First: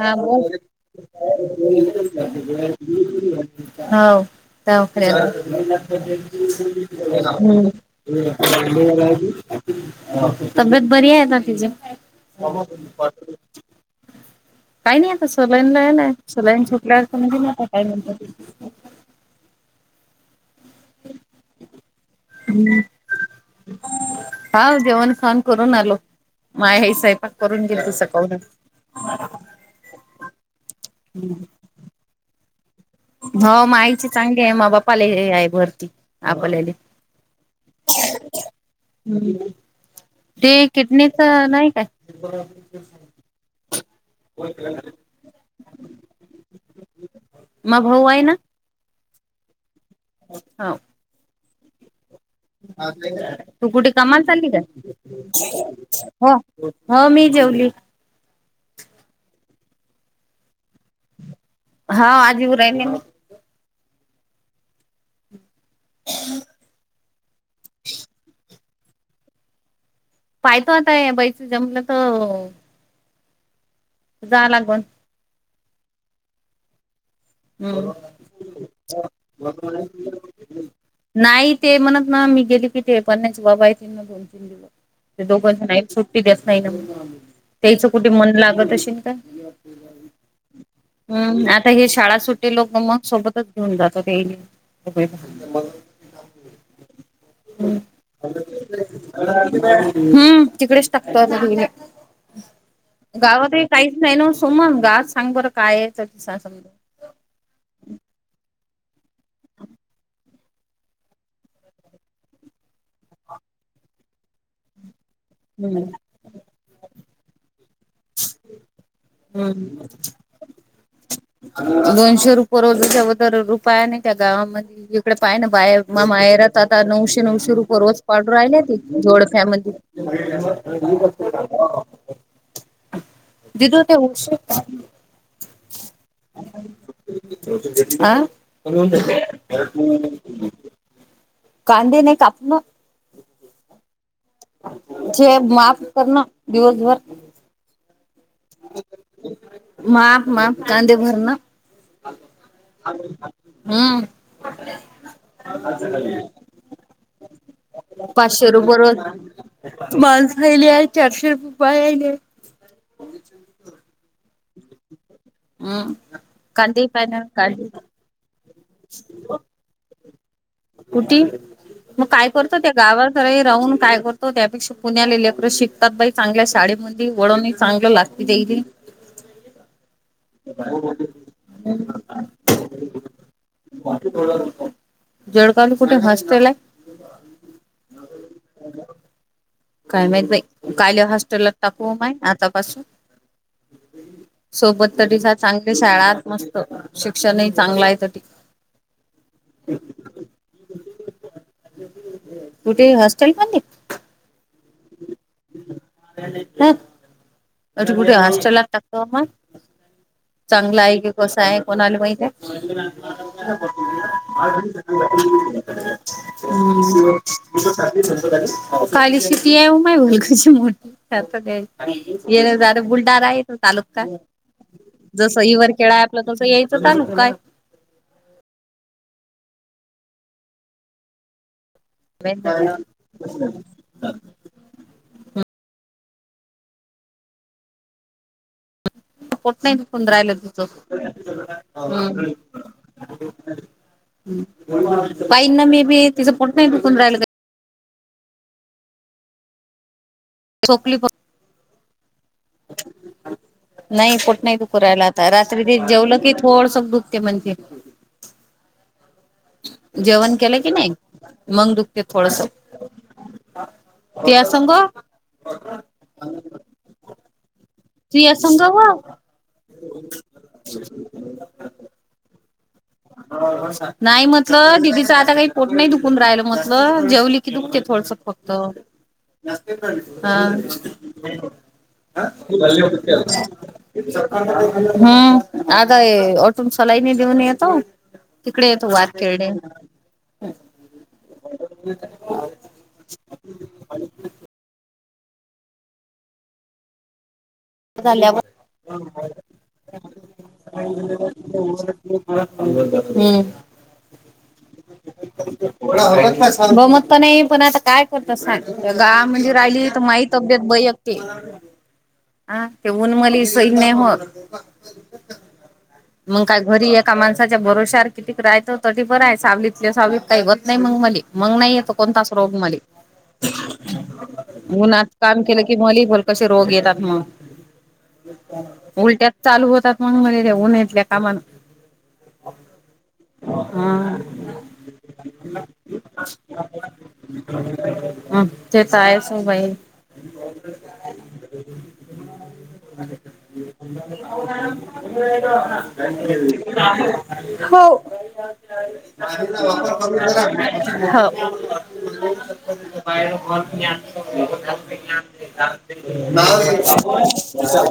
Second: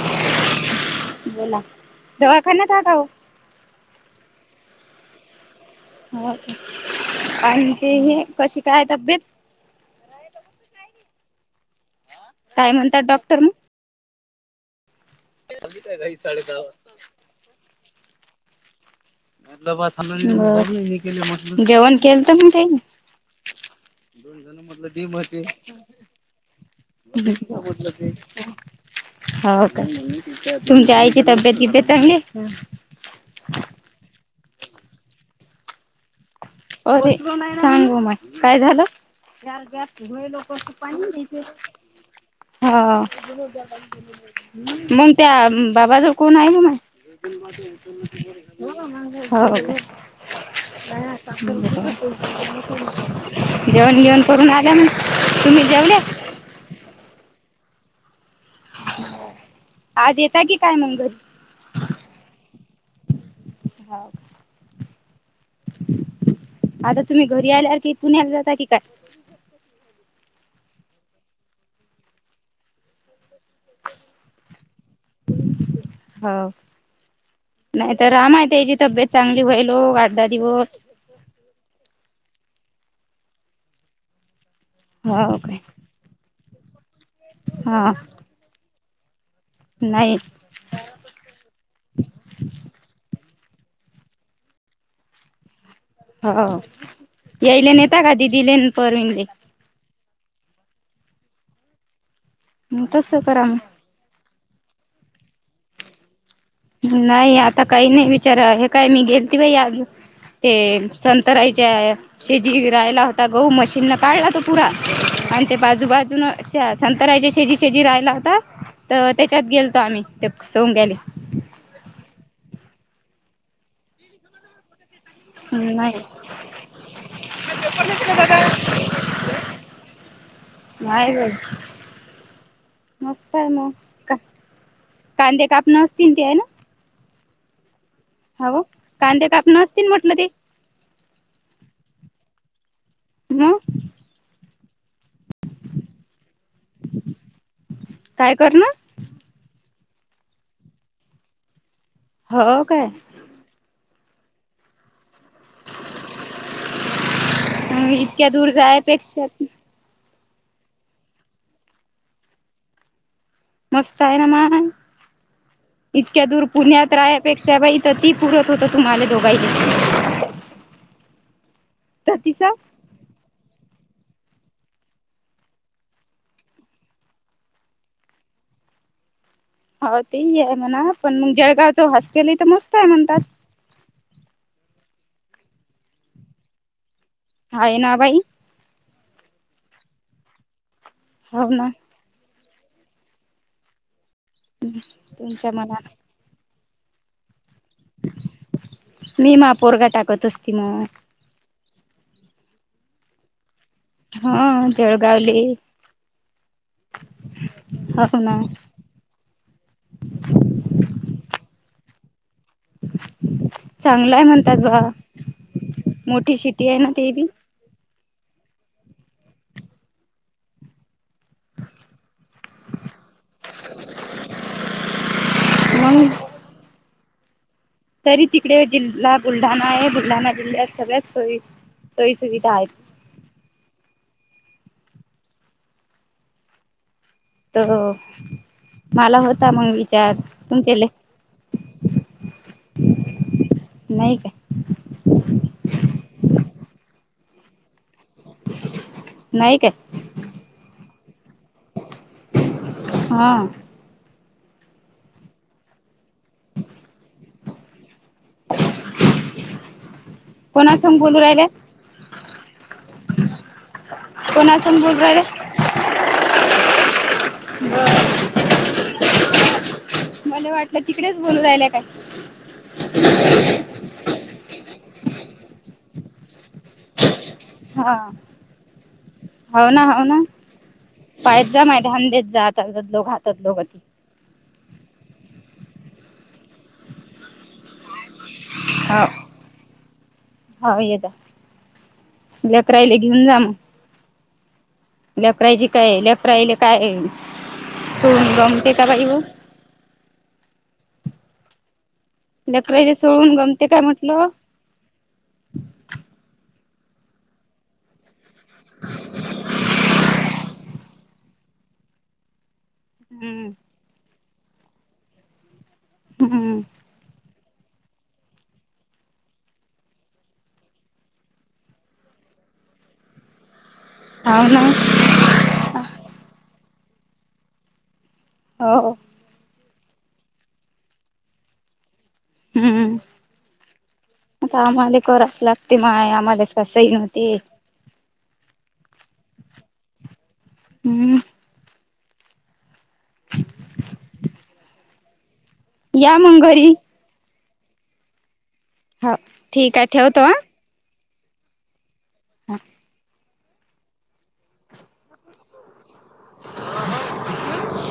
हां बोलं. बोला. दवाखान्यात आहात अहो. हो. दाव दवाखांन्यात हो का. हम्मं आणि ते हे कशी काय तब्येत तब्येत बरी आहे कां तिच्यां कायं म्हणतांत डॉक्टर मगं कांहीं नाहीं आंता सलाईन लावेल आहे सलाईन छोटल्यांवर समजेलं आंता कायं म्हणतं. जेवणं केलतं मगं त्यांनी. हम्मं हां जेवणं खावंन करूंन आलो मांय हे स्वयंपाक करूंन गेलती सकांळून. हो कायं तुमच्यां आईची तब्येत किब्येत चांगली आहे. हो मांयची चांगली आहे मांया बापांले हे आहे भरती. आपल्याले. अरे सांगव मांय कायं झालं. चार चार लयं ते लोकं पाणी किडनीच नेतेत. नाही काय? हं मंग त्यां बाबां जवळं कोणं आहे वं मगं. मग भाऊ आहे हो वांले हांव. सांगू नं देतो तूं कुठे कामांले करून चालली आल्या मग तुम्ही कायं? जेवल्या? हो हो मी जेवली. आंज येतांय की कायं मगं घरी? हां आंज येऊं राहिली मी. हो आंता तुम्हीं घरी आल्यांवर की पुण्यांला जातां की कायं? पाहित होतय बाई तुझा मुला तो. [inaudible] जा लागून. हाव, हम्म. नाही तर अमाये त्याची तब्येत चांगली होईल वो आठ-दहा दिवस. नाही ते म्हणत ना मी गेली कि ते पण नाहीच बाबा आहे त दोन-तीन दिवस ते हो काय दोघांच नाही सुट [unintelligible] त्याचं हा कुठं मन लागत अशेल काय? नाही. हम्म आता हे शाळा सु टे लोक मग सोबतच घेऊन जात ते. [unintelligible] हो यायले न येता का? दिदीला पोरीनले. हम्म तिकडेच टाकता आता दोगीले. मग तसं करा गावात मग हे काहीच नाही ना सोमंगा आज सांग बरं काय हे तरीसा समजल. नाही आता काही नाही विचारा हे काय मी गेलती बाई आज तेल, संंतराईच्या या. शेजीगी राहिला होता गहू मशीन न काढला तो पूरा अन् ते हम्म. बाजू-बाजून संतराय जे शेजी शेजी रा हता तर त्याच्यात गेलतो हम्म आम्ही ते सोंग्याले. दोनशे रुप रोजच वतर रुपया नाही त्या गावामध्ये एक तिकड पाय ना नाही बाया माया माहेरात आता नऊशे-नऊशे रुपये रोज पाडू राहिल्याती जोडप्यामधी. नाही बाई [unintelligible] मस्त आहे मग ते का, उशीर कांदे कापणं असतील ते हे ना? [unintelligible] आ हव कांदे कापण असतील [unintelligible] म्हटलं ते कांदे नाही कापणं. मग? जे माप कर ना दिवसभर. [inaudible] काय कर? माप माप कांदे भरणं. हो काय [inaudible] हम् [unintelligible] [unintelligible] [inaudible] इतक्या पाचशे दूर रुपये रोज. जायपेक्षा तुम्हाला [unintelligible] चारशे रुपये पायेले. [unintelligible] मस्त आहे ना मग, हम्म इतक्या दूर कांदे पुण्यात राहा पाण्यावर पेक्षा काढली बाई ईथ ती पुरत होतं तुम्हाला दोघांइले. कुटी? मग तर काय तिचा करतो त्यो गावाकडे राहून काय करतो त्यापेक्षा पुण्याला लेकर शिकतात बाई चांगल्या शाळेमध्ये वळणही चांगलं लागतं. देईले. [unintelligible] हो तेही आहे म्हणा पण मग जळगावच हॉस्टेलही हितं मस्त आहे म्हणतात. बाकी थोडा [unintelligible] जोडकाल कुठ हॉस्टल आहे? हाय ना बाई. काय माहित बाई काल हो हॉस्टेलत ना टाकू माय आतापासून. सोबत तरीसा तुमच्या चांगले मनात शाळात मस्त. शिक्षणही चांगलं आहे. [inaudible] तिनं [inaudible] कुठे हॉस्टेल मधी. हा जळगावले - आता कुठे हॉस्टेला टाकतो आपण चांगलं आहे की कसं आहे कोणाला माहिती आहे. चांगलाय म्हणतात बा मोठी शिटी आहे ना ते बी [unintelligible] हम् [inaudible] [inaudible] [inaudible] जस इवर खेळा मग आपलं तसं यायचं चालू काय? तरी तिकडे जिल्हा बुलढाणा आहे बुलढाणा जिल्ह्यात सगळ्याच सोयी सोयी सुुविधा आहेत [inaudible] [inaudible] मला [inaudible] होता मग विचार तुमच्याले नाही काय बाईंना मे बी तिचं पोट नाही दुकून राहिलं. का नाही काय. [inaudible] हा- नाही पोट नाही दुखं राहायला आता रात्री ते जेवलं कि थोडसं दुखते म्हणत्ये. [unintelligible] जेवण केलं की नाही कोणासंग बोलू राहिल्या मग दुख दुखते थोडस त्या संग कोणासंग बोलू राहिल्या [unintelligible] तिया संंग व- मला वाटले तिकडेच बोलू राहिले काय? नाही म्हटलं दिदिच आता काही पोट नाही दुकून राहिलं म्हटलं जेवली की दुखते हा थोडसं फक्त हा हो ना हो ना पायत [unintelligible] जा माय ध्यान देत जा आता लोक हातात लोक ती हम्म आता ओटो ने सलाईन देऊन येतो. तिकडे येतो वारखेरडे ह येताव लेकराले घेऊन जा मग आणि काय- लेकरायची काय लेकरायले काय सोडून झाल्यावर जमते का बाई वं [unintelligible] लेकराईले सोडून हम्म गमते काय म्हटलं गमत तर नाही पण आता काय करता सागं गावामधी राहिली तर माहित तब्येत [inaudible] ह ते ऊन मले हम्म सहन नाही होत मग हम्म काय घरी एका माणसा च्या भरोश्यावर किती राहायचं तरी बरं आहे सावलीतल्या सावलीत काही होत नाही मग मले मग नाही येत कोणताच रोग मले. [unintelligible] हाव ना उन्हात काम केलं कि मले भलतसे रोग येतात मग हो उलट्यांच चालू होतात म्हणून मले त्या उन्हातल्या कामानं. हम्म हा- आता आम्हाला करावचं लागते माय आम्हालास सई नव्हती. हम त्यांचं आहेस मोबाईल. हम्म या मग घरी [inaudible] हो हो ठीक आहे ठेवतो हा [inaudible] [inaudible] [inaudible]